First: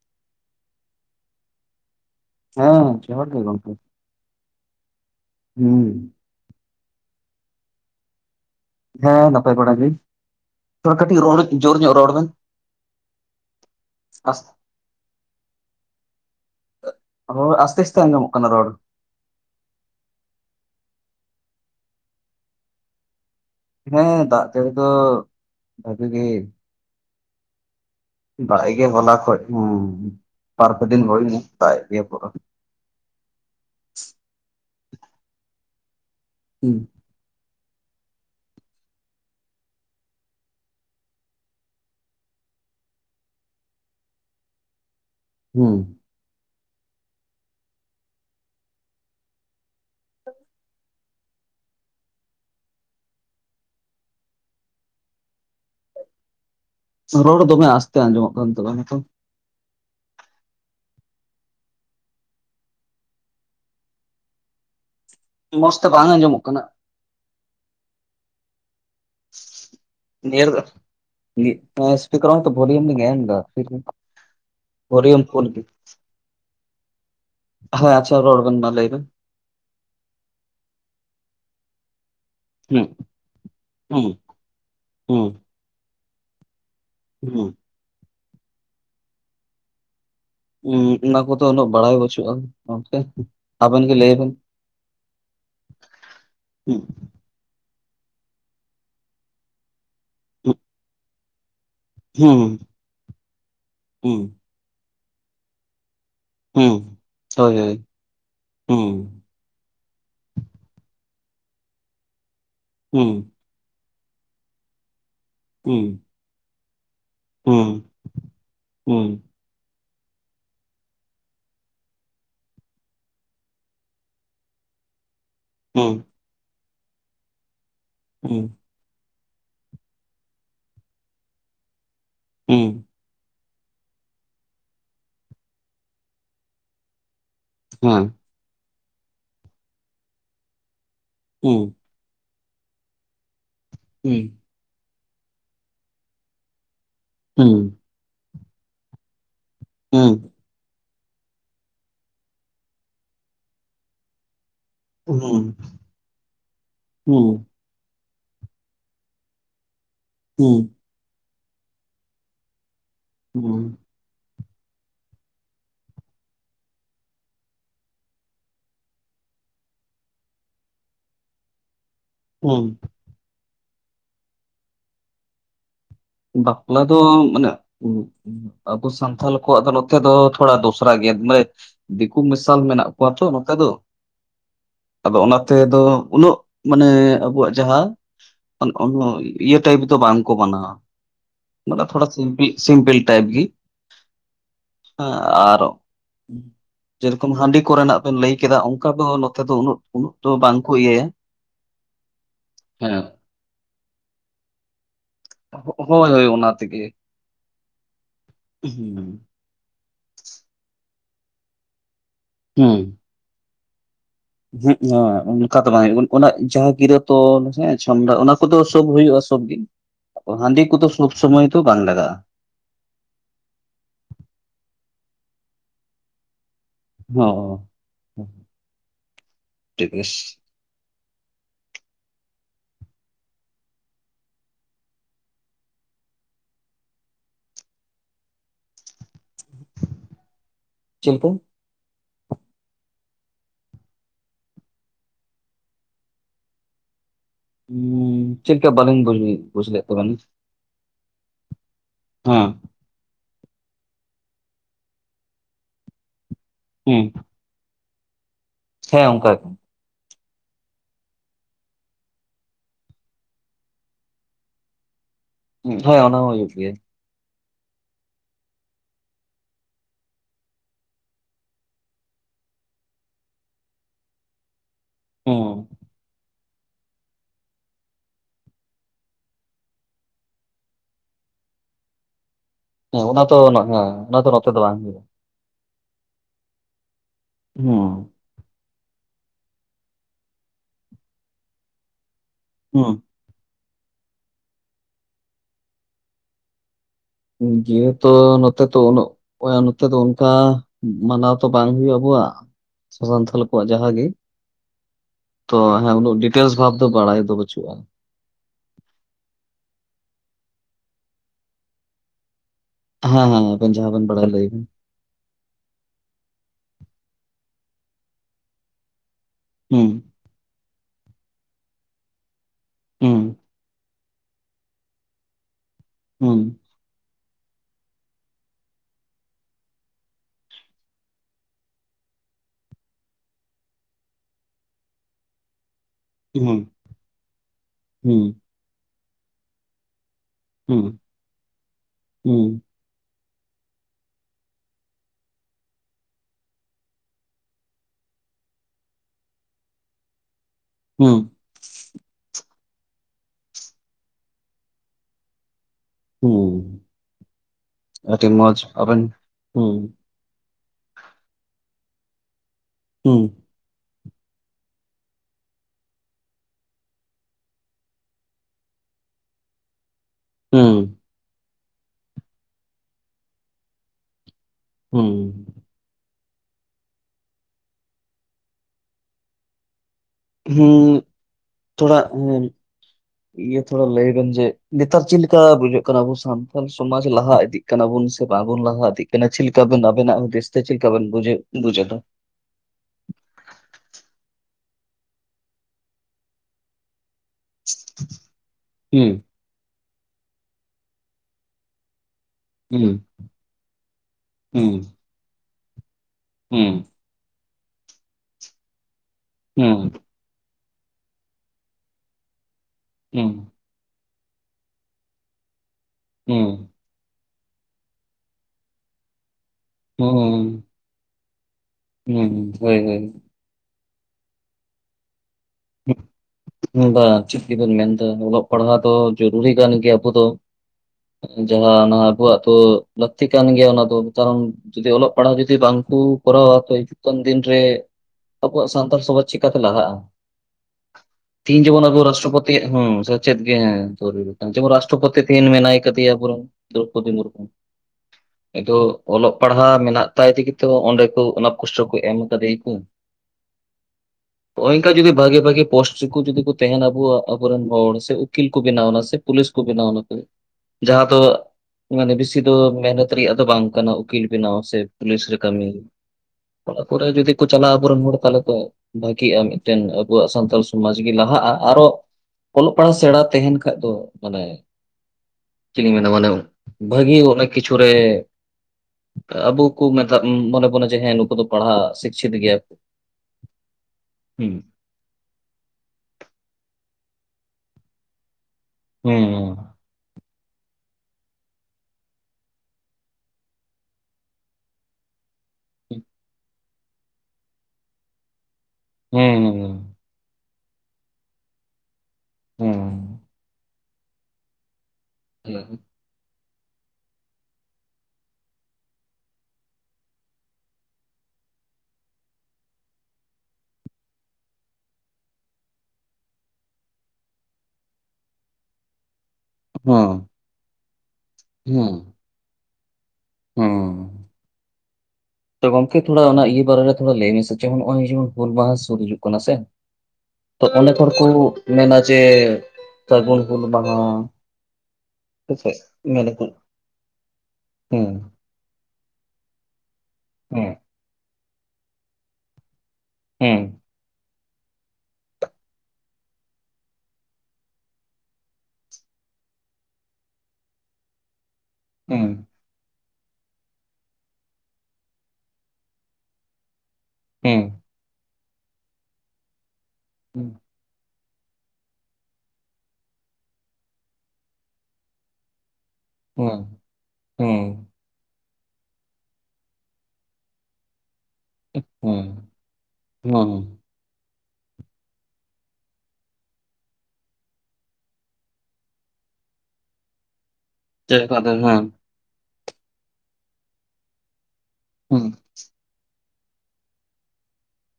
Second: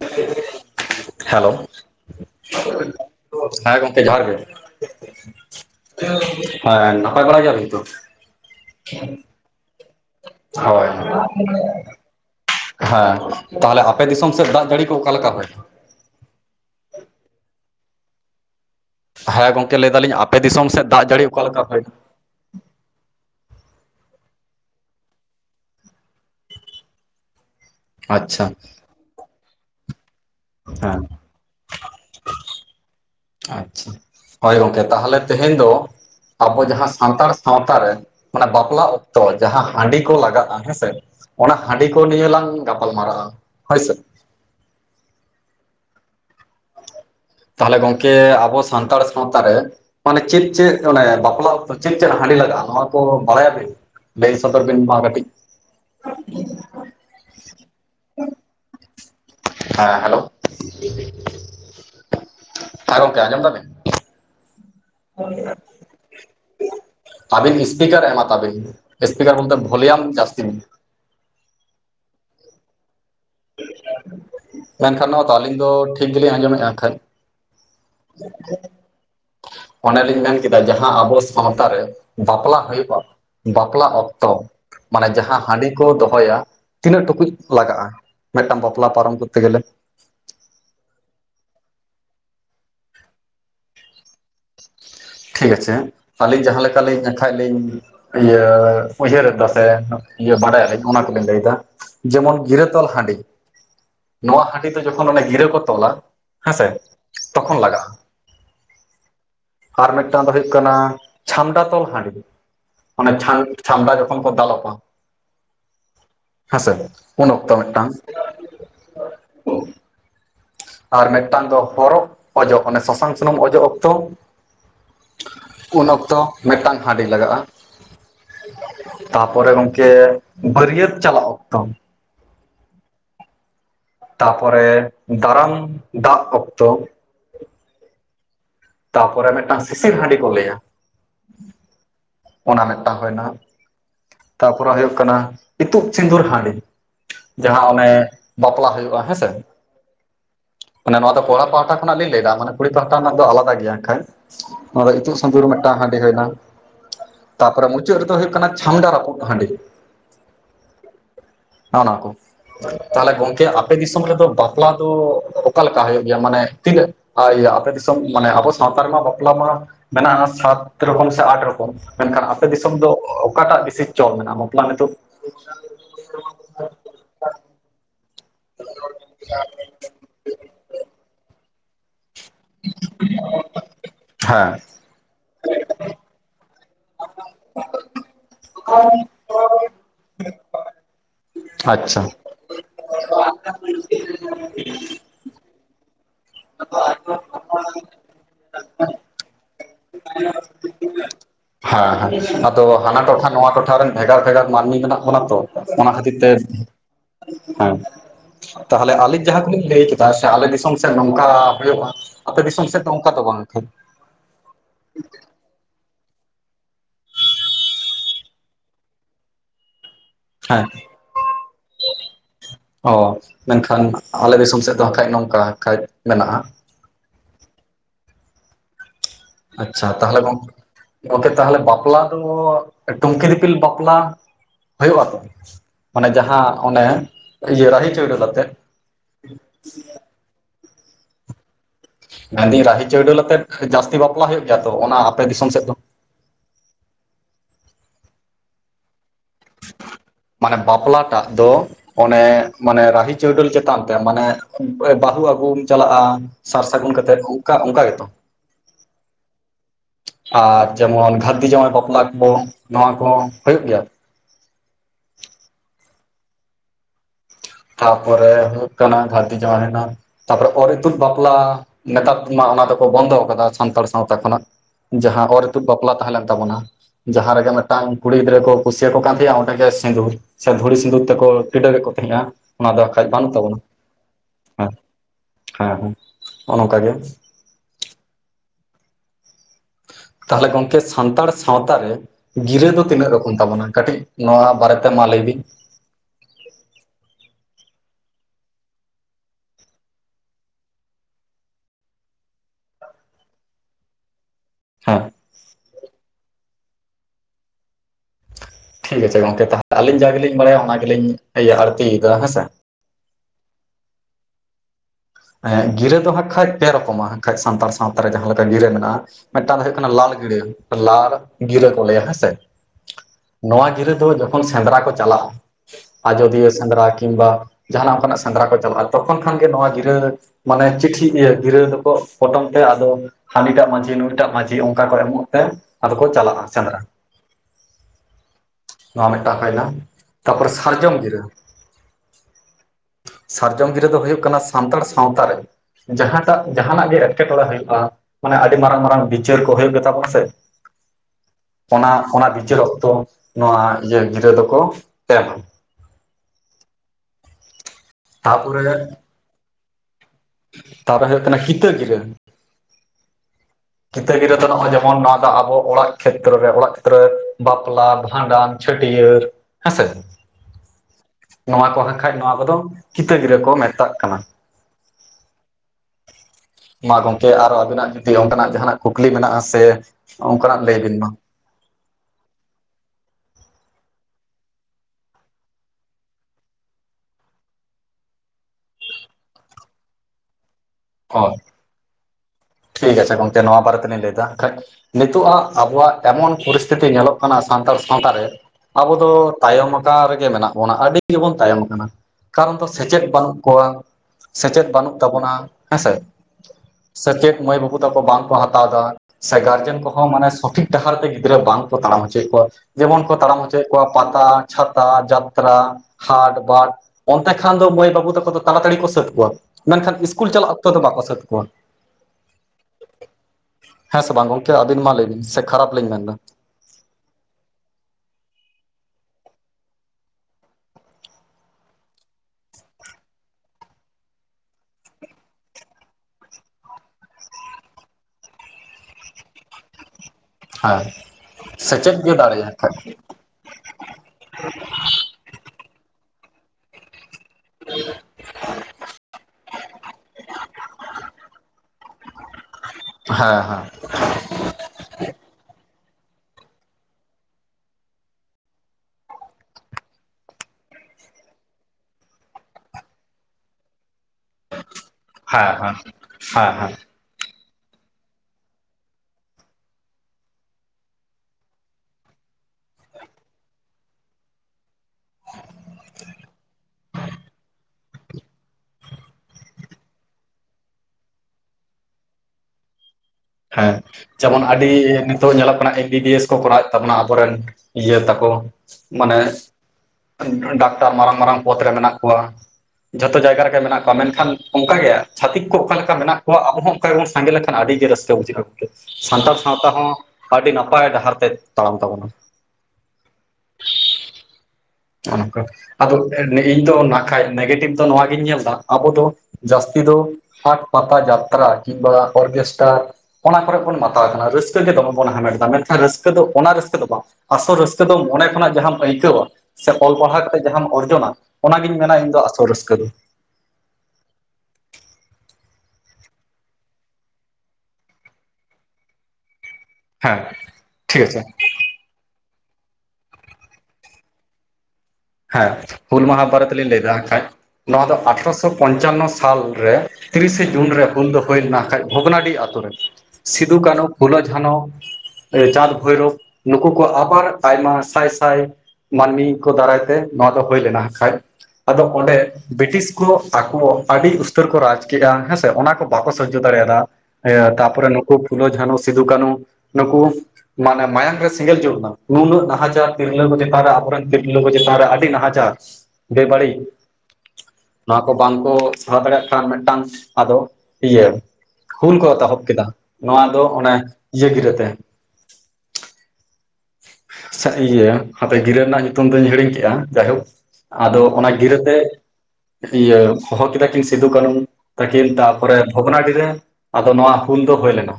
[unintelligible] Hello ᱦᱮᱸ ᱡᱚᱦᱟᱨ ᱜᱮ ᱜᱚᱢᱠᱮ ᱦᱮᱸ ᱜᱚᱝᱠᱮ ᱡᱚᱦᱟᱨ ᱜᱮ ᱾ ᱦᱮᱸ ᱱᱟᱯᱟᱭ ᱵᱟᱲᱟ ᱜᱮᱭᱟ ᱵᱤᱱ ᱛᱚ? ᱦᱮᱸ ᱱᱟᱯᱟᱭ ᱵᱟᱲᱟ ᱜᱮ ᱦᱚᱭ ᱛᱷᱚᱲᱟ ᱠᱟᱹᱴᱤᱡ ᱨᱚᱲ ᱡᱳᱨ ᱧᱚᱜ ᱨᱚᱲ ᱵᱮᱱ [unintelligible] ᱦᱮᱸ ᱛᱟᱦᱚᱞᱮ ᱟᱯᱮ ᱫᱤᱥᱚᱢ ᱟᱥ ᱥᱮᱫ ᱫᱟᱜ ᱡᱟᱹᱲᱤ ᱠᱚ ᱚᱠᱟᱞᱮᱠᱟ ᱦᱚᱭ? ᱦᱚᱭ ᱟᱥᱛᱮ ᱟᱥᱛᱮ ᱟᱸᱡᱚᱢᱚᱜ ᱠᱟᱱᱟ ᱨᱚᱲ ᱦᱮᱸ ᱜᱚᱝᱠᱮ ᱞᱟᱹᱭ ᱫᱟᱞᱤᱧ ᱟᱯᱮ ᱫᱤᱥᱚᱢ ᱥᱮᱫ ᱫᱟᱜ ᱡᱟᱹᱲᱤ ᱚᱠᱟ ᱞᱮᱠᱟ ᱦᱳᱭᱮᱱᱟ? ᱦᱮᱸ ᱫᱟᱜ ᱡᱟᱹᱲᱤ ᱫᱚ ᱵᱷᱟᱹᱜᱤ ᱜᱮ ᱟᱪᱪᱷᱟ ᱫᱟᱜ ᱮᱫ ᱜᱮᱭᱟᱭ ᱦᱚᱞᱟ ᱠᱷᱚᱡ ᱵᱟᱨᱯᱮ ᱦᱮᱸ ᱫᱤᱱ ᱦᱩᱭᱮᱱᱟ ᱫᱟᱜ ᱮᱫ ᱜᱮᱭᱟᱭ ᱯᱩᱨᱟᱹ ᱟᱪᱷᱟ ᱦᱚᱭ ᱜᱚᱝᱠᱮ ᱛᱟᱦᱚᱞᱮ ᱛᱮᱦᱮᱧ ᱫᱚ ᱟᱵᱚ ᱦᱩᱸ ᱡᱟᱦᱟᱸ ᱥᱟᱱᱛᱟᱲ ᱥᱟᱶᱛᱟ ᱨᱮ ᱢᱟᱱᱮ ᱵᱟᱯᱞᱟ ᱚᱠᱛᱚ ᱡᱟᱦᱟᱸ ᱦᱟᱺᱰᱤ ᱠᱚ ᱞᱟᱜᱟᱜ-ᱟ ᱦᱮᱸᱥᱮ ᱚᱱᱟ ᱦᱟᱺᱰᱤ ᱠᱚ ᱱᱤᱭᱮ ᱞᱟᱝ ᱜᱟᱯᱟᱞ ᱢᱟᱨᱟᱜ-ᱟ ᱦᱚᱭᱥᱮ ᱦᱩᱸ ᱛᱟᱦᱚᱞᱮ ᱜᱚᱢᱠᱮ ᱟᱵᱚ ᱥᱟᱱᱛᱟᱲ ᱥᱟᱶᱛᱟ ᱨᱮ ᱢᱟᱱᱮ ᱪᱮᱫ ᱪᱮᱫ ᱚᱱᱮ ᱵᱟᱯᱞᱟ ᱚᱠᱛᱚ ᱪᱮᱫ ᱪᱮᱫ ᱦᱟᱺᱰᱤ ᱞᱟᱜᱟᱜ-ᱟ ᱱᱚᱣᱟ ᱠᱚ ᱵᱟᱲᱟᱭᱟᱵᱤᱱ? ᱞᱟᱹᱭ ᱥᱚᱫᱚᱨ ᱵᱤᱱ ᱢᱟ ᱠᱟᱹᱴᱤᱡ ᱨᱚᱲ ᱫᱚᱢᱮ ᱟᱥᱛᱮ ᱟᱸᱡᱚᱢᱚᱜ ᱠᱟᱱ ᱛᱟᱵᱤᱱᱟ ᱛᱚ ᱦᱮᱸ ᱦᱮᱞᱳ ᱦᱟᱸ ᱜᱚᱝᱠᱮ ᱟᱡᱚᱢ ᱮᱫᱟ ᱵᱤᱱ? ᱢᱚᱡ ᱛᱮ ᱵᱟᱝ ᱟᱹᱡᱚᱢᱚᱜ ᱠᱟᱱᱟ ᱟᱵᱤᱱ ᱤᱥᱯᱤᱠᱟᱨ ᱮᱢ ᱟᱛᱟᱵᱤᱱ ᱤᱥᱯᱤᱠᱟᱨ ᱵᱚᱞᱛᱮ ᱵᱷᱚᱞᱤᱭᱟᱢ ᱡᱟᱹᱥᱛᱤ ᱱᱤᱭᱟᱹ ᱵᱤᱱ, ᱨᱮᱫᱚ ᱮᱥᱯᱤᱠᱟᱨ ᱚᱱ ᱛᱮ ᱵᱷᱚᱞᱤᱭᱚᱢ ᱞᱤᱧ ᱮᱢ ᱮᱫᱟ [unintelligible] ᱢᱮᱱᱠᱷᱟᱱ ᱵᱷᱚᱞᱤᱭᱟᱢ ᱱᱚᱣᱟ ᱫᱚ ᱯᱷᱩᱞ ᱟᱹᱞᱤᱧ ᱫᱚ ᱴᱷᱤᱠ ᱜᱮᱞᱤᱧ ᱟᱸᱡᱚᱢᱮᱫ-ᱟ ᱠᱷᱟᱡ ᱦᱚᱭ ᱟᱪᱪᱷᱟ ᱨᱚᱲ ᱵᱮᱱ ᱢᱟ ᱞᱟᱹᱭ ᱵᱤᱱ ᱚᱱᱮ ᱞᱤᱧ ᱢᱮᱱ ᱠᱮᱫᱟ ᱡᱟᱦᱟᱸ ᱟᱵᱚ ᱥᱟᱶᱛᱟ ᱨᱮ ᱵᱟᱯᱞᱟ ᱦᱩᱸ ᱦᱩᱭᱩᱜ-ᱟ ᱵᱟᱯᱞᱟ ᱦᱩᱸ ᱚᱠᱛᱚ ᱢᱟᱱᱮ ᱦᱩᱸ ᱡᱟᱦᱟᱸ ᱦᱟᱺᱰᱤ ᱠᱚ ᱫᱚᱦᱚᱭᱟ ᱛᱤᱱᱟᱹᱜ ᱴᱩᱠᱩᱡ ᱦᱩᱸ ᱞᱟᱜᱟᱜ-ᱟ ᱢᱤᱫᱴᱟᱝ ᱵᱟᱯᱞᱟ ᱯᱟᱨᱚᱢ ᱠᱚᱨᱛᱮ ᱜᱮᱞᱮ? ᱩᱸ ᱚᱱᱟ ᱠᱚᱫᱚ ᱩᱱᱟᱹᱜ ᱵᱟᱲᱟᱭ ᱵᱟᱹᱪᱩᱜ-ᱟ ᱜᱚᱝᱠᱮ ᱟᱵᱤᱱ ᱜᱮ ᱞᱟᱹᱭ ᱵᱤᱱ? ᱴᱷᱤᱠ ᱠᱟᱪᱷᱮ ᱟᱹᱞᱤᱧ ᱡᱟᱦᱟ ᱦᱩᱸ ᱞᱮᱠᱟᱞᱤᱧ ᱮᱱᱠᱷᱟᱡ ᱞᱤᱧ ᱤᱭᱟᱹ ᱩᱭᱦᱟᱹᱨ ᱮᱫᱟ ᱥᱮ ᱼᱼ ᱤᱭᱟᱹ ᱵᱟᱰᱟᱭᱟᱞᱤᱧ ᱚᱱᱟ ᱠᱚᱞᱤᱧ ᱞᱟᱹᱭᱮᱫᱟ ᱡᱮᱢᱚᱱ ᱦᱩᱸ ᱜᱤᱨᱟᱹ ᱛᱚᱞ ᱦᱟᱺᱰᱤ ᱦᱩᱸ ᱱᱚᱣᱟ ᱦᱟᱺᱰᱤᱼᱼ ᱛᱤ ᱛᱮ ᱡᱚᱠᱷᱚᱱ ᱚᱱᱮ ᱜᱤᱨᱟᱹ ᱠᱚ ᱛᱚᱞᱟ ᱼᱼ ᱦᱩᱸ ᱦᱚᱭᱜᱮ ᱦᱩᱸ ᱾ ᱟᱨ ᱢᱤᱫᱴᱟᱝ ᱫᱚ ᱦᱩᱭᱳᱜ ᱠᱟᱱᱟ ᱪᱷᱟᱢᱰᱟ ᱛᱚᱞ ᱦᱟᱺᱰᱤ ᱚᱱᱮ ᱦᱩᱸ ᱪᱷᱟᱢ ᱼᱼ ᱪᱷᱟᱢᱰᱟ ᱡᱚᱠᱷᱚᱱ ᱠᱚ ᱫᱟᱞᱚᱵᱟ ᱾ ᱦᱩᱸ ᱾ ᱦᱮᱸ ᱥᱮ ᱩᱱ ᱚᱠᱛᱚ ᱢᱤᱫᱴᱟᱝ ᱼᱼ ᱦᱩᱸ ᱟᱨ ᱢᱤᱫᱴᱟᱝ ᱫᱚ ᱦᱚᱨᱚᱜ ᱚᱡᱚᱜ ᱢᱟᱱᱮ ᱥᱟᱥᱟᱝ ᱥᱩᱱᱩᱢ ᱚᱡᱚᱜ ᱚᱠᱛᱚ᱾ ᱩᱱ ᱦᱩᱸ ᱚᱠᱛᱚ ᱢᱤᱫᱴᱟᱝ ᱦᱟᱺᱰᱤ ᱞᱟᱜᱟᱜ-ᱟ᱾ ᱦᱩᱸᱻ ᱛᱟᱨᱯᱚᱨᱮ ᱜᱚᱝᱠᱮ ᱵᱟᱹᱨᱭᱟᱹᱛ ᱪᱟᱞᱟᱜ ᱚᱠᱛᱚ ᱾ ᱦᱩᱸ ᱛᱟᱨᱯᱚᱨᱮ ᱫᱟᱨᱟᱢ ᱫᱟᱜ ᱚᱠᱛᱚᱼᱼ ᱦᱮᱸ ᱛᱟᱨᱯᱚᱨᱮ ᱢᱤᱫᱴᱟᱝ ᱥᱤᱥᱤᱨ ᱦᱟᱺᱰᱤ ᱠᱚ ᱞᱟᱹᱭᱟ᱾ ᱦᱩᱸ᱾ ᱚᱱᱟ ᱢᱤᱫᱴᱟᱝ ᱦᱩᱭᱮᱱᱟ᱾ ᱦᱩᱸ᱾ ᱛᱟᱨᱯᱚᱨᱮ ᱦᱩᱭᱩᱜ ᱠᱟᱱᱟ ᱤᱛᱩᱫ ᱥᱤᱱᱫᱩᱨ ᱦᱟᱺᱰᱤ ᱦᱩᱸ ᱡᱟᱦᱟ ᱚᱱᱮᱼᱼ ᱵᱟᱯᱞᱟ ᱦᱩᱭᱩᱜ-ᱟ ᱦᱮᱸᱥᱮ᱾ ᱦᱩᱸᱻ ᱢᱟᱱᱮ ᱱᱚᱣᱟ ᱫᱚ ᱠᱚᱲᱟ ᱯᱟᱦᱴᱟ ᱠᱷᱚᱱᱟᱜ ᱞᱤᱧ ᱞᱟᱹᱭ ᱮᱫᱟ ᱢᱟᱱᱮ ᱠᱩᱲᱤ ᱯᱟᱦᱴᱟ ᱨᱮᱱᱟᱜ ᱫᱚ ᱟᱞᱟᱫᱟ ᱜᱮᱭᱟ ᱮᱱᱠᱷᱟᱱ ᱾ ᱱᱚᱣᱟ ᱫᱚ ᱤᱛᱩᱜ ᱥᱤᱱᱫᱩᱨ ᱨᱮ ᱢᱤᱫᱴᱟᱝ ᱦᱟᱺᱰᱤ ᱦᱩᱭᱮᱱᱟ᱾ ᱦᱩᱸᱻ᱾ ᱛᱟᱨᱯᱚᱨᱮ ᱢᱩᱪᱟᱹᱫᱽ ᱨᱮᱫᱚ ᱦᱩᱭᱩᱜ ᱠᱟᱱᱟ ᱪᱷᱟᱢᱰᱟ ᱨᱟᱹᱯᱩᱫ ᱦᱟᱺᱰᱤ᱾ ᱦᱩᱸ ᱱᱚᱜ ᱱᱚᱣᱟ ᱠᱚ ᱛᱟᱦᱚᱞᱮ ᱜᱚᱝᱠᱮ ᱟᱯᱮ ᱦᱩᱸ ᱫᱤᱥᱚᱢ ᱼᱼ ᱟᱯᱮ ᱫᱤᱥᱚᱢ ᱨᱮᱫᱚ ᱵᱟᱯᱞᱟ ᱫᱚ ᱚᱠᱟ ᱞᱮᱠᱟ ᱦᱩᱭᱩᱜ ᱜᱮᱭᱟ ᱢᱟᱱᱮ ᱛᱤᱱᱟᱹᱜ? ᱟᱨ ᱟᱯᱮ ᱫᱤᱥᱚᱢ ᱢᱟᱱᱮ ᱟᱵᱚ ᱥᱟᱶᱛᱟ ᱨᱮᱢᱟ ᱵᱟᱯᱞᱟ ᱢᱟ ᱢᱮᱱᱟᱜᱼᱟ ᱥᱟᱛ ᱨᱚᱠᱚᱢ ᱥᱮ ᱟᱴ ᱨᱚᱠᱚᱢ ᱾ ᱢᱮᱱᱠᱷᱟᱱ ᱟᱯᱮ ᱫᱤᱥᱚᱢ ᱦᱩᱸ ᱫᱚ ᱚᱠᱟᱴᱟᱜ ᱵᱤᱥᱤ ᱪᱚᱞ ᱢᱮᱱᱟᱜ ᱟ ᱵᱟᱯᱞᱟ ᱱᱤᱛᱚᱜ? ᱵᱟᱯᱞᱟ ᱫᱚ ᱢᱟᱱᱮ ᱟᱵᱚ ᱥᱟᱱᱛᱟᱞ ᱠᱚᱣᱟᱜ ᱫᱚ ᱱᱚᱛᱮ ᱫᱚ ᱛᱷᱚᱲᱟ ᱫᱚᱥ ᱼᱼ ᱛᱷᱚᱲᱟ ᱜᱮ ᱢᱟᱹᱭ ᱫᱤᱠᱩ ᱢᱮᱥᱟᱞ ᱢᱮᱱᱟᱜ ᱠᱚᱣᱟ ᱛᱚ ᱱᱚᱛᱮ ᱫᱚ ᱦᱮᱸ ᱾ [inaudible] ᱟᱫᱚ ᱚᱱᱟ ᱛᱮ ᱫᱚ ᱩᱱᱟᱹᱜ ᱢᱟᱱᱮ ᱟᱵᱚᱣᱟᱜ ᱡᱟᱦᱟ ᱼᱼ ᱤᱭᱟᱹ ᱴᱟᱹᱭᱤᱯ ᱫᱚ ᱵᱟᱝ ᱠᱚ ᱢᱟᱱᱟᱣᱟ ᱾ ᱛᱷᱚᱲᱟ ᱟᱪᱪᱷᱟ ᱛᱷᱚᱲᱟ ᱥᱤᱢᱯᱤᱞ ᱥᱤᱢᱯᱤᱞ ᱴᱟᱭᱤᱯ ᱜᱤ ᱟᱨ ᱾ ᱡᱮᱨᱚᱠᱚᱢ ᱦᱟᱺᱰᱤ ᱠᱚ ᱨᱮᱱᱟᱜ ᱾ ᱞᱟᱹᱭ ᱠᱮᱫᱟ ᱚᱱᱠᱟ ᱫᱚ ᱱᱚᱛᱮ ᱫᱚ ᱩᱱᱟᱹᱜ ᱩᱱᱟᱹᱜ ᱫᱚ ᱵᱟᱝᱠᱚ ᱤᱭᱟᱹᱭᱟ ᱾ ᱦᱮᱸ ᱦᱮᱸ ᱟᱫᱚ ᱦᱟᱱᱟ ᱴᱚᱴᱷᱟ ᱱᱚᱣᱟ ᱴᱚᱴᱷᱟ ᱨᱮᱱ ᱵᱷᱮᱜᱟᱨ ᱵᱷᱮᱜᱟᱨ ᱢᱟᱹᱱᱢᱤ ᱢᱮᱱᱟᱜ ᱾ ᱚ ᱚᱱᱟ ᱦᱳᱭ ᱠᱷᱟᱹᱛᱤᱨ ᱦᱳᱭ ᱛᱮ ᱚᱱᱟ ᱛᱮᱜᱮ ᱦᱮᱸ ᱛᱟᱦᱚᱞᱮ ᱦᱩᱸ ᱟᱹᱞᱤᱧ ᱡᱟᱦᱟᱸ ᱠᱚᱞᱤᱧ ᱞᱟᱹᱭ ᱾ ᱪᱮᱫᱟᱜ ᱥᱮ ᱟᱞᱮ ᱫᱤᱥᱚᱢ ᱥᱮᱫ ᱱᱚᱝᱠᱟ ᱦᱩᱭᱩᱜᱼᱟ ᱟᱯᱮ ᱫᱤᱥᱚᱢ ᱦᱩᱸ ᱥᱮᱫ ᱫᱚ ᱱᱚᱝᱠᱟ ᱫᱚ ᱵᱟᱝ ᱴᱷᱤᱠ ᱼᱼ ᱦᱮᱸ ᱦᱮᱸ ᱚᱱᱠᱟ ᱫᱚ ᱵᱟᱝ ᱦᱩᱭᱩᱜ ᱚᱱᱟ ᱡᱟᱦᱟᱸ ᱜᱤᱨᱟᱹ ᱛᱚᱞ ᱦᱮᱸ ᱪᱷᱟᱢᱰᱟ ᱚᱱᱟ ᱠᱚᱫᱚ ᱥᱚᱵ ᱦᱩᱭᱩᱜᱼᱟ ᱾ ᱛᱚᱵ ᱜᱤ ᱦᱟᱺᱰᱤ ᱦᱮᱸ ᱠᱚᱫᱚ ᱥᱚᱵᱽ ᱥᱚᱢᱚᱭ ᱫᱚ ᱵᱟᱝ ᱞᱟᱜᱟᱜᱼᱟ ᱾ ᱚ ᱢᱮᱱᱠᱷᱟᱱ ᱟᱞᱮ ᱫᱤᱥᱚᱢ ᱥᱮᱫ ᱫᱚ ᱠᱷᱟᱱᱡ ᱱᱚᱝᱠᱟ ᱠᱷᱟᱡ ᱢᱮᱱᱟᱜᱼᱟ ᱾ ᱚᱸ ᱾ ᱟᱪᱪᱷᱟ ᱛᱟᱦᱚᱞᱮ ᱜᱚᱝᱠᱮ? ᱜᱚᱝᱠᱮ ᱛᱟᱦᱚᱞᱮ ᱵᱟᱯᱞᱟ ᱫᱚ ᱴᱩᱝᱠᱤ ᱫᱤᱯᱤᱞ ᱵᱟᱯᱞᱟ ᱦᱩᱭᱩᱜ ᱟ ᱛᱚ? ᱟᱱᱮ ᱡᱟᱦᱟᱸ ᱚᱱᱮ ᱤᱭᱟᱹ ᱨᱟᱦᱤ ᱪᱟᱣᱰᱟᱹᱞ ᱟᱛᱮᱜ ᱾ ᱪᱮᱞᱠᱟ [inaudible] ᱢᱮᱱᱫᱟᱹᱧ ᱨᱟᱦᱤ ᱪᱟᱹᱣᱰᱟᱹᱞ ᱟᱛᱮᱜ ᱡᱟᱹᱥᱛᱤ ᱵᱟᱯᱞᱟ ᱦᱳᱭᱳ ᱜᱮᱭᱟ ᱛᱚ ᱚᱱᱟ ᱟᱯᱮ ᱫᱤᱥᱚᱢ ᱥᱮᱫ ᱫᱚ? ᱦᱩᱸ ᱪᱮᱫᱠᱟ ᱵᱟᱹᱞᱤᱧ ᱵᱩᱡ ᱵᱩᱡᱽ ᱞᱮᱫ ᱛᱟᱵᱤᱱᱟ ᱾ ᱢᱟᱱᱮ ᱵᱟᱯᱞᱟᱴᱟᱜ ᱫᱚ ᱚᱱᱮ ᱦᱮᱸ ᱢᱟᱱᱮ ᱨᱟᱦᱤ ᱪᱟᱹᱣᱰᱟᱹᱞ ᱪᱮᱛᱟᱱ ᱛᱮ ᱢᱟᱱᱮ ᱵᱟᱹᱦᱩ ᱟᱹᱜᱩᱢ ᱪᱟᱞᱟᱜᱼᱟ ᱥᱟᱨ ᱥᱟᱹᱜᱩᱱ ᱦᱮᱸ ᱠᱟᱛᱮᱜ ᱾ ᱠᱟ ᱚᱱᱠᱟ ᱜᱮ ᱛᱚ? ᱦᱮᱸ ᱚᱱᱠᱟ ᱜᱮ ᱾ ᱟᱨ ᱡᱮᱢᱚᱱ ᱜᱷᱟᱹᱨᱫᱤ ᱡᱟᱶᱟᱭ ᱵᱟᱯᱞᱟ ᱠᱚ ᱱᱚᱣᱟ ᱠᱚ ᱦᱚᱸ ᱦᱳᱭᱳᱜ ᱜᱮᱭᱟ ᱾ ᱦᱮᱸ ᱚᱱᱟ ᱦᱚᱸ ᱦᱩᱭᱩᱜ ᱜᱮᱭᱟ ᱾ ᱛᱟᱯᱚᱨᱮ ᱦᱚᱭᱳᱜ ᱠᱟᱱᱟ, ᱜᱟᱹᱨᱫᱤ ᱡᱟᱭᱟᱭ ᱦᱤᱱᱟᱹ ᱛᱟᱯᱚᱨᱮ ᱚᱨ ᱤᱛᱩᱫ ᱵᱟᱯᱞᱟ ᱢᱮᱛᱟᱜ ᱢᱟ ᱚᱱᱟ ᱫᱚ ᱠᱚ ᱵᱚᱱᱫᱚ ᱟᱠᱟᱫᱟ ᱥᱟᱱᱛᱟᱲ ᱥᱟᱶᱛᱟ ᱠᱷᱚᱱᱟᱜ ᱾ ᱡᱟᱦᱟᱸ ᱚᱨ ᱤᱛᱩᱫ ᱦᱩᱸ ᱵᱟᱯᱞᱟ ᱛᱟᱦᱮᱸᱞᱮᱱ ᱛᱟᱵᱚᱱᱟ ᱾ ᱡᱟᱦᱟᱸ ᱨᱮᱜᱮ ᱢᱤᱫᱴᱟᱝ ᱠᱩᱲᱤ ᱜᱤᱫᱽᱨᱟᱹ ᱠᱚ ᱠᱩᱥᱤᱭᱟᱠᱚ ᱠᱟᱱ ᱛᱟᱦᱮᱸᱜᱼᱟ ᱚᱸᱰᱮ ᱜᱮ ᱥᱤᱸᱫᱩᱨ ᱾ ᱥᱮ ᱫᱷᱩᱲᱤ ᱥᱤᱸᱫᱩᱨ ᱛᱮᱠᱚ ᱴᱤᱰᱟᱹᱜ ᱮᱫ ᱠᱚ ᱛᱟᱦᱮᱸᱜᱼᱟ ᱾ ᱦᱮᱸ ᱚᱱᱟ ᱛᱚ [unintelligible] ᱚᱱᱟ ᱫᱚ ᱱᱚᱛᱮ ᱫᱚ ᱦᱮᱸ ᱵᱟᱝ ᱦᱩᱭᱩᱜᱼᱟ ᱾ ᱦᱮᱸ ᱦᱮᱸ ᱱᱚᱜ ᱱᱚᱝᱠᱟ ᱜᱮ ᱾ ᱦᱩᱸ [inaudible] ᱛᱟᱦᱚᱞᱮ ᱜᱚᱝᱠᱮ ᱥᱟᱱᱛᱟᱲ ᱥᱟᱶᱛᱟ ᱨᱮ ᱜᱤᱨᱟᱹ ᱫᱚ ᱦᱩᱸ ᱛᱤᱱᱟᱹᱜ ᱨᱚᱠᱚᱢ? ᱛᱟᱵᱚᱱᱟ ᱠᱟᱹᱴᱤᱡ ᱱᱚᱣᱟ ᱵᱟᱨᱮᱛᱮ ᱢᱟ ᱞᱟᱹᱭ ᱵᱤᱱ ᱾ ᱡᱮᱦᱚ ᱛᱚ ᱱᱚᱛᱮ ᱛᱚ ᱩᱱᱟᱹᱜ ᱱᱚᱜ ᱱᱚᱛᱮ ᱫᱚ ᱚᱱᱠᱟ ᱢᱟᱱᱟᱣ ᱛᱚ ᱵᱟᱝ ᱦᱩᱭᱩᱜᱼᱟ ᱟᱵᱚᱣᱟᱜ ᱥᱮ ᱥᱟᱱᱛᱟᱞ ᱠᱚᱣᱟᱜ ᱡᱟᱦᱟᱸ ᱜᱮ ᱦᱮᱸ ᱾ ᱛᱚ ᱦᱮᱸ ᱩᱱᱟᱹᱜ ᱰᱤᱴᱮᱞᱥ ᱵᱷᱟᱵ ᱫᱚ ᱵᱟᱲᱟᱭ ᱫᱚ ᱵᱟᱹᱪᱩᱜᱼᱟ ᱾ ᱴᱷᱤᱠ ᱟᱪᱷᱮ ᱜᱚᱝᱠᱮ ᱛᱟᱦᱮᱞᱤᱧ ᱡᱟ ᱜᱦᱮᱞᱤᱧ ᱵᱟᱲᱟᱭᱟ ᱚᱱᱟ ᱜᱮᱞᱤᱧ ᱤᱭᱟᱹ ᱟᱲᱛᱤᱭᱮᱫᱟ ᱦᱮᱸᱥᱮ ᱾ ᱦᱮᱸ ᱦᱮᱸ ᱟᱵᱮᱱ ᱡᱟᱦᱟᱸ ᱵᱮᱱ ᱵᱟᱲᱟᱭ ᱞᱟᱹᱭ ᱵᱮᱱ ᱾ ᱾ ᱜᱤᱨᱟᱹ ᱫᱚ ᱦᱟᱸᱜ ᱠᱷᱟᱡ ᱯᱮ ᱨᱚᱠᱚᱢᱟ ᱦᱟᱸᱠᱷᱟᱡ ᱥᱟᱱᱛᱟᱲ ᱥᱟᱶᱛᱟ ᱨᱮ ᱡᱟᱦᱟᱸ ᱞᱮᱠᱟ ᱜᱤᱨᱟᱹ ᱢᱮᱱᱟᱜᱼᱟ ᱾ ᱢᱤᱫᱴᱟᱝ ᱫᱚ ᱦᱩᱭᱩᱜ ᱦᱩᱸ ᱠᱟᱱᱟ ᱞᱟᱞ ᱜᱤᱲᱟᱹ ᱞᱟᱞ ᱜᱤᱨᱟᱹ ᱠᱚ ᱞᱟᱹᱭᱟ ᱦᱮᱸ ᱥᱮ ᱦᱩᱸ ᱱᱚᱣᱟ ᱜᱤᱨᱟᱹ ᱫᱚ ᱡᱚᱠᱷᱚᱱ ᱥᱮᱸᱫᱽᱨᱟ ᱠᱚ ᱪᱟᱞᱟᱜᱼᱟ ᱟᱡᱫᱤᱭᱟᱹ ᱦᱩᱸ ᱥᱮᱸᱫᱽᱨᱟ ᱠᱤᱢᱵᱟ, ᱾ ᱡᱟᱦᱱᱟᱜ ᱚᱱᱠᱟᱱᱟᱜ ᱥᱮᱸᱫᱽᱨᱟ ᱠᱚ ᱪᱟᱞᱟᱜᱼᱟ ᱛᱚᱠᱷᱚᱱ ᱠᱷᱟᱱ ᱜᱮ ᱱᱚᱣᱟ ᱜᱤᱨᱟᱹ ᱢᱟᱱᱮ ᱪᱤᱴᱷᱤ, ᱤᱭᱟᱹ ᱜᱤᱨᱟᱹ ᱫᱚᱠᱚ ᱯᱚᱴᱚᱢ ᱛᱮ ᱟᱫᱚ ᱦᱟᱹᱱᱤᱴᱟᱜ ᱢᱟᱺᱡᱷᱤ ᱱᱩᱭᱴᱟᱜ ᱢᱟᱺᱡᱷᱤ ᱚᱱᱠᱟ ᱠᱚ ᱮᱢᱚᱜ ᱛᱮ ᱾ ᱟᱫᱚ ᱠᱚ ᱪᱟᱞᱟᱜᱼᱟ ᱦᱩᱸ ᱥᱮᱸᱫᱽᱨᱟ ᱦᱩᱸ ᱱᱚᱣᱟ ᱢᱤᱫᱴᱟᱝ ᱯᱷᱟᱭᱫᱟ ᱾ ᱛᱟᱯᱚᱨᱮ ᱥᱟᱨᱡᱚᱢ ᱦᱩᱸ ᱜᱤᱨᱟᱹ ᱦᱩᱸ ᱥᱟᱨᱡᱚᱢ ᱜᱤᱨᱟᱹ ᱫᱚ ᱦᱩᱭᱩᱜ ᱠᱟᱱᱟ ᱥᱟᱱᱛᱟᱲ ᱥᱟᱶᱛᱟ ᱨᱮ ᱡᱟᱦᱟᱸᱴᱟᱜ ᱡᱟᱦᱟᱱᱟᱜ ᱜᱮ ᱮᱴᱠᱮᱴᱚᱬᱮ ᱦᱩᱭᱩᱜ-ᱟ ᱢᱟᱱᱮ ᱟᱹᱰᱤ ᱢᱟᱨᱟᱝ ᱢᱟᱨᱟᱝ ᱵᱤᱪᱟᱹᱨ ᱠᱚ ᱦᱩᱭᱩᱜ ᱜᱮᱛᱟ ᱵᱚᱱᱟ ᱥᱮ ᱾ ᱦᱩᱸ ᱚᱱᱟ ᱚᱱᱟ ᱵᱤᱪᱟᱹᱨ ᱚᱠᱛᱚ ᱱᱚᱣᱟ ᱤᱭᱟᱹ ᱜᱤᱨᱟᱹ ᱫᱚᱠᱚ ᱮᱢᱟ ᱾ ᱦᱩᱸ ᱟᱹᱰᱤ ᱢᱚᱡᱽ ᱛᱟᱯᱚᱨᱮ ᱟᱵᱮᱱ ᱦᱩᱸ ᱛᱟᱨᱯᱚᱨᱮ ᱦᱩᱭᱩᱜ ᱠᱟᱱᱟ ᱠᱤᱛᱟᱹ ᱜᱤᱨᱟᱹ ᱦᱩᱸ ᱾ ᱠᱤᱛᱟᱹ ᱜᱤᱨᱟᱹ ᱫᱚ ᱱᱚᱜ-ᱚᱭ ᱡᱮᱢᱚᱱ ᱱᱚᱣᱟ ᱫᱚ ᱟᱵᱚ ᱚᱲᱟᱜ ᱠᱷᱮᱛᱨᱮ ᱨᱮ ᱚᱲᱟᱜ ᱠᱷᱮᱛᱨᱮ ᱨᱮ ᱵᱟᱯᱞᱟ, ᱵᱷᱟᱸᱰᱟᱱ, ᱪᱷᱟᱹᱴᱭᱟᱹᱨ ᱦᱮᱸ ᱥᱮ ᱾ ᱦᱩᱸ ᱾ ᱱᱚᱣᱟ ᱠᱚ ᱟᱟᱠᱷᱟᱡ ᱱᱚᱣᱟ ᱠᱚᱫᱚ ᱠᱤᱛᱟᱹ ᱜᱤᱨᱟᱹ ᱠᱚ ᱢᱮᱛᱟᱜ ᱠᱟᱱᱟ ᱾ ᱦᱩᱸ ᱾ ᱢᱟ ᱜᱚᱝᱠᱮ ᱟᱨᱚ ᱟᱵᱤᱱᱟᱜ ᱡᱩᱫᱤ ᱚᱱᱠᱟᱱᱟᱜ ᱡᱟᱦᱟᱱᱟᱜ ᱠᱩᱠᱞᱤ ᱢᱮᱱᱟᱜ-ᱟ ᱥᱮ ᱚᱱᱠᱟᱱᱟᱜ ᱞᱟᱹᱭ ᱦᱩᱸᱜ ᱵᱤᱱ ᱢᱟ ᱛᱷᱚᱲᱟ ᱤᱭᱟᱹ ᱛᱷᱚᱲᱟ ᱞᱟᱹᱭ ᱵᱮᱱ ᱡᱮ ᱱᱮᱛᱟᱨ ᱪᱮᱫ ᱞᱮᱠᱟ ᱵᱩᱡᱷᱟᱹᱜ ᱠᱟᱱᱟ ᱟᱵᱚ ᱥᱟᱱᱛᱟᱞ ᱥᱚᱢᱟᱡᱽ ᱞᱟᱦᱟ ᱤᱫᱤᱜ ᱠᱟᱱᱟ ᱵᱚᱱ ᱥᱮ ᱵᱟᱵᱚᱱ ᱞᱟᱦᱟ ᱤᱫᱤᱜ ᱠᱟᱱᱟ ᱪᱮᱫ ᱞᱮᱠᱟ ᱵᱮᱱ ᱟᱵᱮᱱᱟᱜ ᱦᱩᱫᱤᱥ ᱛᱮ ᱪᱮᱫ ᱞᱮᱠᱟ ᱵᱮᱱ ᱵᱩᱡᱷᱟᱹᱜ ᱦᱳᱭ ᱵᱩᱡᱽ ᱮᱫᱟ? ᱴᱷᱤᱠ ᱟᱪᱷᱮ ᱜᱚᱝᱠᱮ ᱱᱚᱣᱟ ᱵᱟᱨᱮ ᱛᱮᱞᱤᱧ ᱞᱟᱹᱭ ᱮᱫᱟ, ᱟᱠᱷᱟᱡ ᱱᱤᱛᱚᱜ ᱟᱜ ᱟᱵᱚᱣᱟᱜ ᱮᱢᱚᱱ ᱯᱚᱨᱤᱥᱛᱷᱤᱛᱤ ᱧᱮᱞᱚᱜ ᱠᱟᱱᱟ ᱥᱟᱱᱛᱟᱲ ᱥᱟᱶᱛᱟ ᱨᱮ ᱟᱵᱚ ᱫᱚ ᱦᱩᱸ ᱛᱟᱭᱚᱢ ᱟᱠᱟ ᱨᱮᱜᱮ ᱢᱮᱱᱟᱜ ᱵᱚᱱᱟ ᱟᱹᱰᱤ ᱜᱮᱵᱚᱱ ᱛᱟᱭᱚᱢ ᱠᱟᱱᱟ ᱾ ᱠᱟᱨᱚᱱ ᱫᱚ ᱥᱮᱪᱮᱫ ᱦᱩᱸ ᱵᱟᱹᱱᱩᱜ ᱠᱚᱣᱟ ᱥᱮᱪᱮᱫ ᱦᱩᱸ ᱵᱟᱹᱱᱩᱜ ᱛᱟᱵᱚᱱᱟ ᱦᱮᱸ ᱥᱮ ᱾ ᱦᱩᱸ ᱥᱮᱪᱮᱫ ᱢᱟᱹᱭ ᱵᱟᱹᱵᱩ ᱛᱟᱠᱚ ᱵᱟᱝ ᱠᱚ ᱦᱟᱛᱟᱣᱫᱟ ᱥᱮ ᱜᱟᱨᱡᱮᱱ ᱦᱩᱸ ᱠᱚᱦᱚᱸ ᱢᱟᱱᱮ ᱥᱚᱴᱷᱤᱠ ᱰᱟᱦᱟᱨ ᱛᱮ ᱜᱤᱫᱽᱨᱟᱹ ᱵᱟᱝ ᱠᱚ ᱛᱟᱲᱟᱢ ᱦᱚᱪᱚᱭᱮᱫ ᱠᱚᱣᱟ ᱡᱮᱢᱚᱱ ᱠᱚ ᱦᱩᱸ ᱛᱟᱲᱟᱢ ᱦᱚᱪᱚᱭᱮᱫ ᱠᱚᱣᱟ ᱯᱟᱛᱟ, ᱪᱷᱟᱛᱟ, ᱡᱟᱛᱨᱟ, ᱦᱟᱴ ᱵᱟᱴ ᱦᱩᱸ ᱚᱱᱛᱮ ᱠᱷᱟᱱ ᱫᱚ ᱢᱟᱹᱭ ᱵᱟᱹᱵᱩ ᱛᱟᱠᱚ ᱫᱚ ᱛᱟᱲᱟᱛᱟᱲᱤ ᱠᱚ ᱥᱟᱹᱛ ᱠᱚᱣᱟ, ᱢᱮᱱᱠᱷᱟᱱ ᱤᱥᱠᱩᱞ ᱪᱟᱞᱟᱜ ᱦᱩᱸ ᱚᱠᱛᱚ ᱫᱚ ᱵᱟᱠᱚ ᱥᱟᱹᱛ ᱠᱚᱣᱟ ᱦᱩᱸ ᱦᱳᱭ ᱜᱮ ᱦᱮᱸ ᱥᱮ ᱵᱟᱝ ᱜᱚᱝᱠᱮ ᱟᱹᱵᱤᱱ ᱢᱟ ᱞᱟᱹᱭ ᱵᱤᱱ ᱥᱮ ᱠᱷᱟᱨᱟᱯ ᱞᱤᱧ ᱢᱮᱱᱫᱟ ᱵᱟᱝ ᱴᱷᱤᱠ ᱜᱮ ᱵᱚᱱ ᱢᱮᱱᱫᱟ ᱚᱞᱚᱜ ᱯᱟᱲᱦᱟᱣ ᱫᱚ ᱡᱚᱨᱩᱨᱤ ᱠᱟᱱ ᱜᱮᱭᱟ ᱟᱵᱚ ᱫᱚ ᱡᱟᱦᱟᱸ ᱚᱱᱟ ᱟᱵᱚᱣᱟᱜ ᱫᱚ ᱞᱟᱹᱠᱛᱤ ᱠᱟᱱ ᱜᱮᱭᱟ ᱚᱱᱟ ᱫᱚ ᱠᱟᱨᱚᱱ ᱡᱩᱫᱤ ᱚᱞᱚᱜ ᱯᱟᱲᱦᱟᱜ ᱡᱩᱫᱤ ᱵᱟᱝᱠᱚ ᱠᱚᱨᱟᱣᱟ ᱛᱚ ᱦᱟᱹᱡᱩᱜ ᱠᱟᱱ ᱫᱤᱱ ᱨᱮ ᱟᱵᱚᱣᱟᱜ ᱥᱟᱱᱛᱟᱲ ᱥᱚᱢᱟᱡᱽ ᱪᱤᱠᱟᱛᱮ ᱞᱟᱦᱟᱜ-ᱟ ᱦᱳᱭ ᱛᱤᱦᱤᱧ ᱡᱮᱢᱚᱱ ᱟᱵᱚ ᱨᱟᱥᱴᱨᱚᱯᱚᱛᱤᱭᱟᱜ ᱦᱩᱸ ᱥᱚᱛ ᱪᱮᱫ ᱜᱮ ᱦᱮᱸ ᱛᱩᱨᱩ ᱞᱮᱠᱟᱱ ᱡᱮᱢᱚᱱ ᱨᱟᱥᱴᱨᱚᱯᱚᱛᱤ ᱛᱤᱦᱤᱧ ᱢᱮᱱᱟᱭ ᱠᱟᱫᱤᱭᱟᱹ ᱟᱵᱩ ᱨᱮᱱ ᱫᱨᱚᱯᱚᱫᱤ ᱢᱩᱨᱢᱩ [unintelligible] ᱮᱛᱚ ᱚᱞᱚᱜ ᱯᱟᱲᱦᱟᱜ ᱢᱮᱱᱟᱜ ᱛᱟᱭ ᱛᱮᱜᱮ ᱛᱚ ᱚᱸᱰᱮ ᱠᱚ ᱚᱱᱟ ᱠᱚᱥᱴᱚ ᱠᱚ ᱮᱢ ᱠᱟᱫᱮᱭᱟ ᱠᱚ ᱦᱮᱸ ᱦᱮᱸ ᱠᱷᱟᱡ ᱡᱩᱫᱤ ᱵᱷᱟᱜᱤ ᱵᱷᱟᱜᱤ ᱯᱳᱥᱴ ᱨᱮᱠᱚ ᱡᱩᱫᱤ ᱠᱚ ᱛᱟᱦᱮᱱᱟ ᱟᱵᱚᱣᱟᱜ ᱟᱵᱚᱨᱮᱱ ᱦᱚᱲ ᱥᱮ ᱩᱠᱤᱞ ᱠᱚ ᱵᱮᱱᱟᱣᱱᱟ ᱥᱮ ᱯᱩᱞᱤᱥ ᱠᱚ ᱵᱮᱱᱟᱣ ᱱᱟᱠᱚ, ᱡᱟᱦᱟᱸ ᱫᱚ ᱢᱟᱱᱮ ᱵᱤᱥᱤᱫᱚ ᱢᱮᱦᱱᱚᱛ ᱨᱮᱭᱟᱜ ᱫᱚ ᱵᱟᱝ ᱠᱟᱱᱟ ᱩᱠᱤᱞ ᱵᱮᱱᱟᱣ ᱥᱮ ᱯᱩᱞᱤᱥ ᱨᱮ ᱦᱮᱸ ᱠᱟᱹᱢᱤ, ᱦᱮᱸ ᱦᱮᱸ [unintelligible] ᱯᱚᱨᱮ ᱡᱩᱫᱤ ᱠᱚ ᱪᱟᱞᱟᱜ-ᱟ ᱟᱵᱚ ᱨᱮᱱ ᱦᱚᱲ ᱛᱟᱞᱦᱮ ᱛᱚ ᱵᱷᱟᱹᱜᱤᱜ-ᱟ ᱢᱤᱫ ᱴᱮᱱ ᱟᱵᱚᱣᱟᱜ ᱥᱟᱱᱛᱟᱞ ᱥᱚᱢᱟᱡᱽ ᱜᱮ ᱞᱟᱦᱟᱜ-ᱟ ᱟᱨᱚ ᱚᱞᱚᱜ ᱯᱟᱲᱦᱟᱜ ᱥᱮᱬᱟ ᱛᱟᱦᱮᱱ ᱠᱷᱟᱡ ᱫᱚ ᱢᱟᱱᱮ ᱪᱤᱫ ᱤᱧ ᱢᱮᱱᱟ ᱵᱷᱟᱹᱜᱤ ᱚᱱᱮᱠ ᱠᱤᱪᱷᱩ ᱨᱮ ᱟᱵᱚ ᱠᱚ ᱢᱮᱛᱟᱜ ᱢᱚᱱᱮ ᱵᱚᱱᱟ ᱡᱮ ᱦᱮᱸ ᱱᱩᱠᱩ ᱫᱚ ᱯᱟᱲᱦᱟᱜ ᱥᱤᱠᱪᱷᱤᱛ ᱜᱮᱭᱟ ᱠᱚ ᱦᱮᱸ ᱡᱮᱢᱚᱱ ᱦᱩᱸ ᱟᱰᱤ ᱱᱤᱛ ᱱᱤᱛᱚᱜ ᱧᱮᱞᱚᱜ ᱠᱟᱱᱟ ᱮᱢ ᱵᱤ ᱵᱤ ᱮᱥ ᱠᱚ ᱠᱚᱨᱟᱣᱮᱫ ᱛᱟᱵᱚᱱᱟ ᱟᱵᱚ ᱨᱮᱱ ᱤᱭᱟᱹ ᱛᱟᱠᱚ ᱢᱟᱱᱮ ᱦᱩᱸ ᱰᱟᱠᱛᱟᱨ ᱢᱟᱨᱟᱝ ᱢᱟᱨᱟᱝ ᱯᱚᱛ ᱨᱮ ᱢᱮᱱᱟᱜ ᱠᱚᱣᱟ ᱡᱷᱚᱛᱚ ᱡᱟᱭᱜᱟ ᱨᱮᱜᱮ ᱢᱮᱱᱟᱜ ᱠᱚᱣᱟ ᱢᱮᱱᱠᱷᱟᱱ ᱚᱝᱠᱟ ᱜᱮ ᱪᱷᱟᱛᱤᱠ ᱠᱚ ᱚᱠᱟ ᱞᱮᱠᱟ ᱢᱮᱱᱟᱜ ᱠᱚᱣᱟ ᱟᱵᱚ ᱦᱚᱸ ᱚᱝᱠᱟ ᱜᱮ ᱵᱚᱱ ᱥᱟᱸᱜᱮ ᱞᱮᱠᱷᱟᱱ ᱟᱹᱰᱤ ᱜᱮ ᱨᱟᱹᱥᱠᱟᱹ ᱵᱩᱡᱷᱟᱹᱣ ᱥᱟᱱᱛᱟᱲ ᱦᱩᱸ ᱦᱩᱸ ᱥᱟᱶᱛᱟ ᱦᱚᱸ ᱟᱹᱰᱤ ᱱᱟᱯᱟᱭ ᱰᱟᱦᱟᱨ ᱛᱮᱭ ᱛᱟᱲᱟᱢ ᱛᱟᱵᱚᱱᱟ ᱦᱩᱸ ᱱᱚᱜ-ᱚ ᱱᱝᱠᱚ ᱟᱫᱚ ᱤᱧ ᱫᱚ ᱱᱟᱜ ᱠᱷᱟᱡ ᱱᱮᱜᱮᱴᱤᱵᱷ ᱫᱚ ᱱᱚᱣᱟᱜᱤᱧ ᱧᱮᱞᱫᱟ ᱟᱵᱚ ᱫᱚ ᱡᱟᱹᱥᱛᱤ ᱫᱚ ᱦᱟᱴ, ᱯᱟᱛᱟ, ᱡᱟᱛᱨᱟ ᱠᱤᱢᱵᱟ ᱚᱨᱜᱮᱥᱴᱟᱨ ᱚᱱᱟ ᱠᱚᱨᱮ ᱵᱚᱱ ᱢᱟᱛᱟᱣ ᱠᱟᱱᱟ ᱨᱟᱹᱥᱠᱟᱹ ᱜᱮ ᱫᱚᱢᱮ ᱵᱚᱱ ᱦᱟᱢᱮᱴ ᱮᱟ ᱢᱮᱱᱠᱷᱟᱱ ᱨᱟᱹᱥᱠᱟᱹ ᱫᱚ ᱚᱱᱟ ᱨᱟᱹᱥᱠᱟᱹ ᱫᱚ ᱵᱟᱝ ᱟᱥᱚᱞ ᱨᱟᱹᱥᱠᱟᱹ ᱫᱚ ᱢᱚᱱᱮ ᱠᱷᱚᱱᱟᱜ ᱡᱟᱦᱟᱸᱢ ᱟᱹᱭᱠᱟᱹᱣᱟ ᱥᱮ ᱚᱞ ᱯᱟᱲᱦᱟᱣ ᱠᱟᱛᱮᱫ ᱡᱟᱦᱟᱢ ᱚᱨᱡᱚᱱᱟ ᱦᱩᱸ ᱚᱱᱟᱜᱤᱧ ᱢᱮᱱᱟ ᱤᱧ ᱦᱩᱸ ᱫᱚ ᱟᱥᱚᱞ ᱨᱟᱹᱥᱠᱟᱹ ᱫᱚ ᱦᱩᱸ ᱛᱚ ᱜᱚᱝᱠᱮ ᱛᱷᱚᱲᱟ ᱚᱱᱟ ᱤᱭᱟᱹ ᱵᱟᱨᱮ ᱨᱮ ᱛᱷᱚᱲᱟ ᱞᱟᱹᱭ ᱢᱮᱥᱮ ᱱᱚᱜᱼᱚᱭ ᱡᱮ ᱦᱩᱞ ᱢᱟᱦᱟ ᱥᱩᱨ ᱦᱤᱡᱩᱜ ᱠᱟᱱᱟ ᱥᱮ ᱦᱮᱸ ᱛᱚ ᱚᱱᱮᱠ ᱴᱷᱤᱠ ᱦᱚᱲ ᱟᱪᱷᱮ ᱠᱚ ᱢᱮᱱᱟ ᱡᱮ ᱥᱟᱹᱜᱩᱱ ᱦᱩᱞ ᱢᱟᱦᱟ ᱦᱮᱸ ᱦᱮᱸᱥᱮ ᱦᱩᱞ ᱢᱟᱦᱟ ᱢᱮᱱᱟᱠᱚ ᱵᱟᱨᱮ ᱛᱮᱞᱤᱧ ᱞᱟᱹᱭᱫᱟ ᱦᱟᱸᱜ ᱠᱷᱟᱡ ᱱᱚᱣᱟ ᱫᱚ ᱦᱩᱸ ᱟᱴᱷᱨᱚᱥᱚ ᱯᱚᱧᱪᱟᱱᱱᱚ ᱥᱟᱞᱨᱮ ᱛᱤᱨᱤᱥᱮ ᱡᱩᱱ ᱦᱩᱸ ᱨᱮ ᱦᱩᱞ ᱫᱚ ᱦᱩᱭ ᱞᱮᱱᱟ ᱦᱟᱸᱜ ᱠᱷᱟᱡ ᱵᱷᱚᱜᱽᱱᱟᱰᱤ ᱟᱛᱳ ᱨᱮ ᱥᱤᱫᱩ, ᱦᱩᱸ ᱠᱟᱹᱱᱩ, ᱯᱷᱩᱞᱳ, ᱡᱷᱟᱱᱚ ᱮᱻ ᱪᱟᱸᱫᱽ, ᱵᱷᱳᱭᱨᱳᱚᱵ ᱱᱩᱠᱩ ᱠᱚ ᱟᱵᱟᱨ ᱟᱭᱢᱟ ᱥᱟᱭ ᱥᱟᱭ ᱢᱟᱹᱱᱢᱤ ᱠᱚ ᱫᱟᱨᱟᱭ ᱛᱮ ᱱᱚᱣᱟ ᱫᱚ ᱦᱩᱭ ᱞᱮᱱᱟ ᱦᱟᱸᱜ ᱠᱷᱟᱡ ᱟᱫᱚ ᱚᱸᱰᱮ ᱦᱩᱸ ᱵᱨᱤᱴᱤᱥ ᱠᱚᱦᱚᱸ ᱟᱠᱚ ᱟᱹᱰᱤ ᱩᱥᱛᱟᱹᱨ ᱠᱚ ᱨᱟᱡᱽ ᱠᱮᱜᱼᱟ ᱦᱮᱸᱥᱮ ᱚᱱᱟ ᱠᱚ ᱵᱟᱠᱚ ᱥᱚᱡᱡᱚ ᱫᱟᱲᱮᱭᱟᱫᱟ ᱤᱭᱟ. ᱦᱩᱸ ᱛᱟᱯᱚᱨᱮ ᱱᱩᱠᱩ ᱯᱷᱩᱞᱳ, ᱡᱷᱟᱱᱳ, ᱥᱤᱫᱩ, ᱠᱟᱹᱱᱩ ᱱᱩᱠᱩ ᱢᱟᱱᱮ ᱢᱟᱭᱟᱝ ᱨᱮ ᱥᱮᱸᱜᱮᱞ ᱡᱩᱞ ᱮᱱᱟ ᱱᱩᱱᱟᱹᱜ ᱱᱟᱦᱟᱪᱟᱨ ᱛᱤᱨᱞᱟᱹ ᱠᱚ ᱪᱮᱛᱟᱱ ᱨᱮ ᱟᱵᱚᱨᱮᱱ ᱛᱤᱨᱞᱟᱹ ᱠᱚ ᱪᱮᱛᱟᱱ ᱨᱮ ᱟᱹᱰᱤ ᱱᱟᱦᱟᱪᱟᱨ ᱵᱮᱵᱟᱹᱲᱤᱡ ᱦᱩᱸ ᱦᱩᱸ ᱦᱩᱸ ᱱᱚᱣᱟ ᱠᱚ ᱵᱟᱝᱠᱚ ᱥᱟᱦᱟ ᱫᱟᱲᱮᱭᱟᱜ ᱠᱷᱟᱱ ᱢᱤᱫᱴᱟᱝ ᱟᱫᱚ ᱤᱭᱟᱹ ᱦᱩᱞ ᱠᱚ ᱮᱛᱚᱦᱚᱵ ᱦᱩᱸ ᱠᱮᱫᱟ ᱱᱚᱣᱟ ᱦᱩᱸ ᱫᱚ ᱚᱱᱮ ᱤᱭᱟᱹ ᱜᱤᱨᱟᱹᱛᱮ ᱥᱟ ᱤᱭᱟᱹ ᱦᱟᱯᱮ ᱜᱤᱨᱟᱹ ᱨᱮᱱᱟᱜ ᱧᱩᱛᱩᱢ ᱫᱚᱩᱧ ᱦᱤᱲᱤᱧ ᱠᱮᱫᱟ ᱡᱟᱭᱦᱳᱠ ᱟᱫᱚ ᱚᱱᱟ ᱦᱩᱸ ᱜᱤᱨᱟᱹᱛᱮ ᱤᱭᱟᱹ ᱦᱚᱦᱚ ᱠᱮᱫᱟ ᱠᱤᱱ ᱥᱤᱫᱩ ᱠᱟᱹᱱᱩ ᱛᱟᱹᱠᱤᱱ ᱦᱩᱸ ᱛᱟᱯᱚᱨᱮ ᱵᱷᱚᱜᱽᱱᱟᱰᱤ ᱨᱮ ᱟᱫᱚ ᱱᱚᱣᱟ ᱦᱩᱞ ᱫᱚ ᱦᱩᱭ ᱞᱮᱱᱟ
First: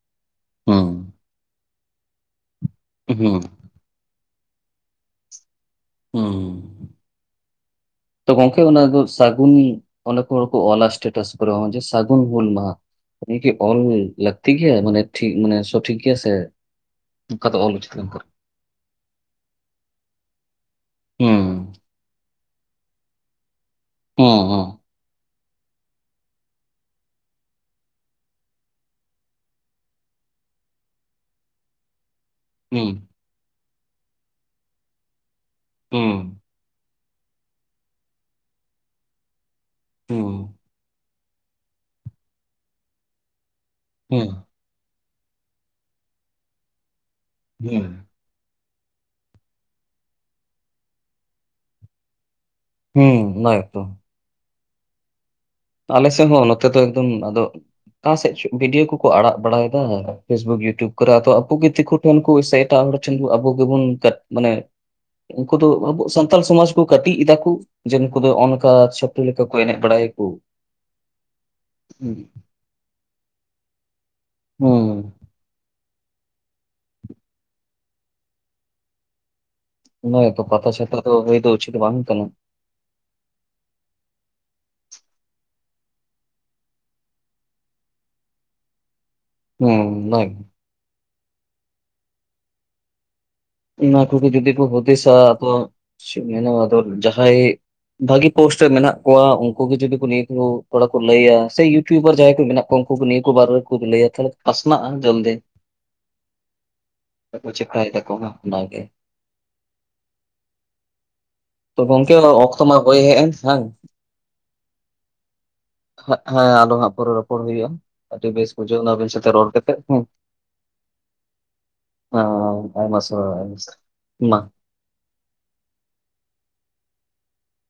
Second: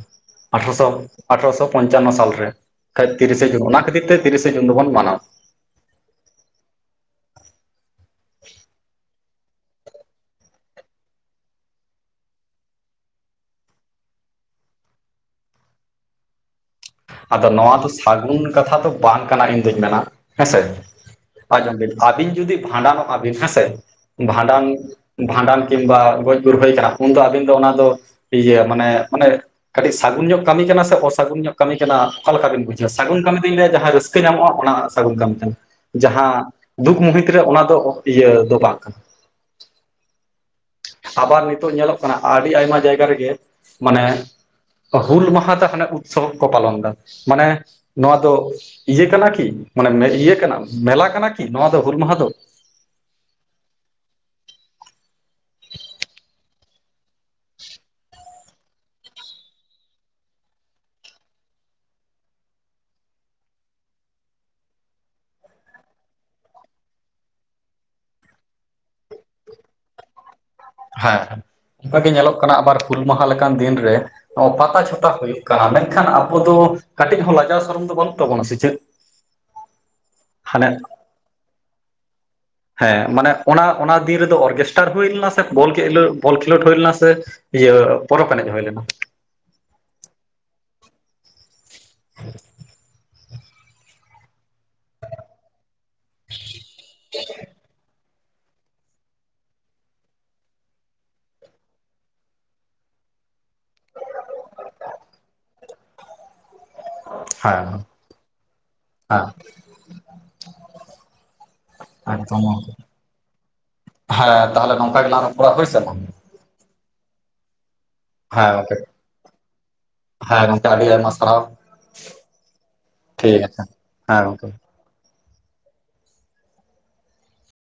ᱟᱴᱷᱨᱚᱥᱚ ᱦᱩᱸ, ᱟᱴᱷᱮᱨᱚᱥᱚ ᱯᱚᱧᱪᱟᱱᱱᱚ ᱥᱟᱞᱨᱮ ᱠᱷᱟᱡ ᱦᱩᱸ, ᱛᱤᱨᱤᱥᱮ ᱡᱩᱱ ᱚᱱᱟ ᱠᱷᱟᱹᱛᱤᱨ ᱛᱮ ᱛᱤᱨᱤᱥᱮ ᱡᱩᱱ ᱫᱚᱵᱚᱱ ᱢᱟᱱᱟᱣᱟ ᱦᱩᱸ ᱛᱚ ᱜᱚᱝᱠᱮ ᱚᱱᱟ ᱫᱚ ᱥᱟᱹᱜᱩᱱ ᱚᱱᱟᱠᱚᱨᱮ ᱠᱚ ᱚᱞᱟ ᱮᱥᱴᱮᱴᱟᱥ ᱠᱚᱨᱮ ᱚᱱᱮ ᱡᱮ ᱥᱟᱹᱜᱩᱱ ᱦᱩᱞ ᱢᱟᱦᱟ ᱩᱱᱤᱠᱤ ᱠᱤ ᱚᱞ ᱞᱟᱹᱠᱛᱤ ᱜᱮᱭᱟ ᱢᱟᱱᱮ ᱴᱷᱤ ᱢᱟᱱᱮ ᱥᱚᱴᱷᱤᱠ ᱜᱮᱭᱟ ᱥᱮ ᱟᱫᱚ ᱚᱱᱠᱟ ᱚᱞ ᱱᱚᱣᱟ ᱫᱚ ᱩᱪᱤᱛ ᱵᱟᱝ ᱠᱟᱱᱟ? ᱥᱟᱹᱜᱩᱱ ᱠᱟᱛᱷᱟ ᱫᱚ ᱵᱟᱝ ᱠᱟᱱᱟ ᱤᱧ ᱫᱩᱧ ᱢᱮᱱᱟ ᱦᱮᱸᱥᱮ ᱦᱩᱸ ᱟᱡᱚᱢ ᱵᱤᱱ ᱟᱹᱵᱤᱱ ᱡᱩᱫᱤ ᱵᱷᱟᱸᱰᱟᱱᱚᱜᱼᱟ ᱵᱤᱱ ᱦᱮᱸᱥᱮ ᱦᱩᱸ, ᱦᱩᱸ, ᱵᱷᱟᱸᱰᱟᱱ ᱵᱷᱟᱸᱰᱟᱱ ᱠᱤᱢᱵᱟ ᱜᱚᱡ ᱜᱩᱨ ᱦᱩᱭ ᱠᱟᱱᱟ ᱩᱱᱫᱚ ᱟᱵᱤᱱ ᱫᱚ ᱚᱱᱟ ᱫᱚ ᱤᱭᱟᱹ ᱢᱟᱱᱮ ᱢᱟᱱᱮ ᱠᱟᱹᱴᱤᱡ ᱥᱟᱹᱜᱩᱱ ᱧᱚᱜ ᱠᱟᱹᱢᱤ ᱠᱟᱱᱟ ᱥᱮ ᱚᱥᱟᱹᱜᱩᱱ ᱧᱚᱜ ᱠᱟᱹᱢᱤ ᱠᱟᱱᱟ ᱚᱠᱟ ᱞᱮᱠᱟ ᱵᱤᱱ ᱵᱩᱡᱷᱟᱹᱣᱟ, ᱥᱟᱹᱜᱩᱱ ᱠᱟᱹᱢᱤ ᱫᱩᱧ ᱞᱮᱭᱟ ᱡᱟᱦᱟᱸ ᱨᱟᱹᱥᱠᱟᱹ ᱧᱟᱢᱚᱜᱼᱟ ᱚᱱᱟ ᱥᱟᱹᱜᱩᱱ ᱠᱟᱹᱢᱤ ᱠᱟᱱᱟ ᱦᱩᱸ, ᱡᱟᱦᱟᱸ ᱫᱩᱠ ᱢᱩᱦᱤᱛ ᱨᱮ ᱚᱱᱟ ᱫᱚ ᱤᱭᱟᱹ ᱫᱚ ᱵᱟᱝ ᱠᱟᱱᱟ ᱦᱩᱸ ᱟᱵᱟᱨ ᱱᱤᱛᱚᱜ ᱧᱮᱞᱚᱜ ᱠᱟᱱᱟ ᱟᱹᱰᱤ ᱟᱭᱢᱟ ᱡᱟᱭᱜᱟ ᱨᱮᱜᱮ ᱢᱟᱱᱮ ᱦᱩᱸ, ᱦᱩᱞ ᱢᱟᱦᱟᱛᱮ ᱦᱟᱱᱮ ᱩᱛᱥᱚᱵ ᱠᱚ ᱯᱟᱞᱚᱱ ᱫᱟ ᱢᱟᱱᱮ ᱦᱩᱸ, ᱱᱚᱣᱟ ᱫᱚ ᱤᱭᱟᱹ ᱠᱟᱱᱟ ᱠᱤ ᱢᱟᱱᱮ ᱤᱭᱟᱹ ᱠᱟᱱᱟ ᱢᱮᱞᱟ ᱠᱟᱱᱟ ᱠᱤ ᱱᱚᱣᱟ ᱫᱚ ᱦᱩᱞ ᱢᱟᱦᱟ ᱫᱚ ᱦᱩᱸ ᱚᱱᱟ‌ ᱜᱮᱛᱚ ᱟᱞᱮ ᱥᱮᱱ ᱦᱚᱸ ᱱᱚᱛᱮ ᱫᱚ ᱮᱠᱫᱚᱢ ᱟᱫᱚ ᱚᱠᱟ ᱥᱮᱫ ᱵᱷᱤᱰᱭᱳ ᱠᱚᱠᱚ ᱟᱲᱟᱜ ᱵᱟᱲᱟᱭᱮᱫᱟ ᱯᱷᱮᱥᱵᱩᱠ ᱤᱭᱩᱴᱩᱵ ᱠᱚᱨᱮ ᱟᱫᱚ ᱟᱠᱩᱜᱮ ᱫᱤᱠᱩ ᱴᱷᱮᱱ ᱠᱩ ᱥᱮ ᱮᱴᱟᱜ ᱦᱚᱲ ᱴᱷᱮᱱ ᱟᱵᱚ ᱜᱮᱵᱚᱱ ᱢᱟᱱᱮ ᱩᱱᱠᱩ ᱫᱚ ᱟᱵᱚ ᱥᱟᱱᱛᱟᱞ ᱥᱚᱢᱟᱡ ᱠᱚ ᱠᱟᱹᱴᱤᱡ ᱮᱫᱟᱠᱚ ᱡᱮ ᱱᱩᱠᱩ ᱫᱚ ᱚᱱᱠᱟ ᱪᱷᱟᱯᱨᱤ ᱞᱮᱠᱟ ᱠᱚ ᱮᱱᱮᱡ ᱵᱟᱲᱟᱭᱟᱠᱩ ᱦᱮᱸ ᱚᱱᱠᱟᱜᱮ ᱧᱮᱞᱚᱜ ᱠᱟᱱᱟ ᱟᱵᱟᱨ ᱦᱩᱞ ᱢᱟᱦᱟ ᱞᱮᱠᱟᱱ ᱫᱤᱱ ᱨᱮ ᱯᱟᱛᱟ ᱦᱩᱸ ᱪᱷᱟ ᱼᱼ ᱛᱟ ᱦᱩᱭᱩᱜ ᱠᱟᱱᱟ, ᱢᱮᱱᱠᱷᱟᱱ ᱟᱵᱚ ᱫᱚ ᱠᱟᱹᱴᱤᱡ ᱦᱚᱸ ᱞᱟᱡᱟᱣ ᱥᱚᱨᱚᱢ ᱫᱚ ᱵᱟᱹᱱᱩᱜ ᱛᱟᱵᱚᱱᱟ ᱥᱮ ᱪᱮᱫ ᱚᱱᱟ ᱜᱮᱛᱚ ᱦᱟᱱᱮ ᱯᱟᱛᱟ ᱪᱷᱟᱛᱟ ᱞᱮᱠᱟ ᱫᱚ ᱦᱩᱭ ᱫᱚ ᱩᱪᱤᱛ ᱵᱟᱝ ᱠᱟᱱᱟ ᱦᱮᱸ ᱢᱟᱱᱮ ᱚᱱᱟ ᱚᱱᱟ ᱫᱤᱱ ᱨᱮᱫᱚ ᱚᱨᱠᱮᱥᱴᱟᱨ ᱦᱩᱭ ᱞᱮᱱᱟ ᱥᱮ ᱵᱚᱞ ᱠᱮᱞᱳᱰ ᱵᱚᱞ ᱠᱷᱮᱞᱳᱰ ᱦᱩᱭ ᱞᱮᱱᱟ ᱥᱮ ᱤᱭᱟᱹ ᱯᱚᱨᱚᱵᱽ ᱮᱱᱮᱡ ᱦᱩᱭ ᱞᱮᱱᱟ ᱦᱩᱸ ᱚᱱᱟᱜᱮ [inaudible] ᱚᱱᱟ ᱠᱩᱜᱮ ᱡᱩᱫᱤ ᱠᱚ ᱦᱩᱫᱤᱥᱟ ᱟᱫᱚ ᱪᱮᱫ ᱮᱢ ᱢᱮᱱᱟ ᱟᱫᱚ ᱡᱟᱦᱟᱸᱭ ᱵᱷᱟᱜᱤ ᱯᱳᱥᱴ ᱨᱮ ᱢᱮᱱᱟᱜ ᱠᱚᱣᱟ ᱩᱱᱠᱩ ᱜᱮ ᱡᱚᱫᱤ ᱱᱤᱭᱟᱹ ᱠᱚ ᱛᱷᱚᱲᱟ ᱠᱩ ᱞᱟᱹᱭᱟ ᱥᱮ ᱤᱭᱩᱴᱤᱭᱩᱵᱟᱨ ᱡᱟᱦᱟᱸᱭ ᱠᱚ ᱢᱮᱱᱟᱜ ᱠᱚᱣᱟ ᱱᱤᱭᱟᱹ ᱠᱚ ᱵᱟᱨᱮ ᱨᱮᱠᱚ ᱞᱟᱹᱭᱟ ᱛᱟᱞᱦᱮ ᱯᱟᱥᱱᱟᱜᱼᱟ ᱡᱟᱞᱫᱤ [inaudible] ᱟᱫᱚ ᱪᱮᱠᱟᱭ ᱫᱟᱠᱚ ᱚᱱᱟ ᱜᱮ ᱦᱟ ᱛᱚ ᱜᱚᱝᱠᱮ ᱚᱠᱛᱚ ᱢᱟ ᱦᱳᱭ ᱦᱮ ᱮᱱ ᱵᱟᱝ ᱦᱮᱸ ᱛᱟᱦᱚᱞᱮ ᱱᱚᱝᱠᱟ ᱜᱮᱞᱟᱝ ᱨᱚᱯᱚᱲᱟ ᱦᱳᱭ ᱥᱮ ᱵᱟᱝ ᱦᱮᱸ ᱟᱨᱚ ᱦᱟᱸᱜ ᱯᱚᱨᱮ ᱨᱚᱯᱚᱲ ᱦᱩᱭᱩᱜᱼᱟ ᱟᱹᱰᱤ ᱦᱮᱸ ᱵᱮᱥ ᱜᱚᱝᱠᱮ ᱵᱩᱡᱷᱟᱹᱣ ᱮᱱᱟ ᱟᱹᱵᱤᱱ ᱥᱟᱛᱮ ᱨᱚᱲ ᱠᱟᱛᱮ ᱦᱩ ᱦᱮᱸ ᱜᱚᱝᱠᱮ ᱟᱹᱰᱤ ᱟᱭᱢᱟ ᱥᱟᱨᱦᱟᱣ ᱦᱩᱸ ᱟᱭᱢᱟ ᱥᱟᱨᱦᱟᱣ ᱴᱷᱤᱠ ᱟᱪᱷᱮ ᱦᱮᱸ ᱢᱟ᱾ ᱜᱚᱝᱠᱮ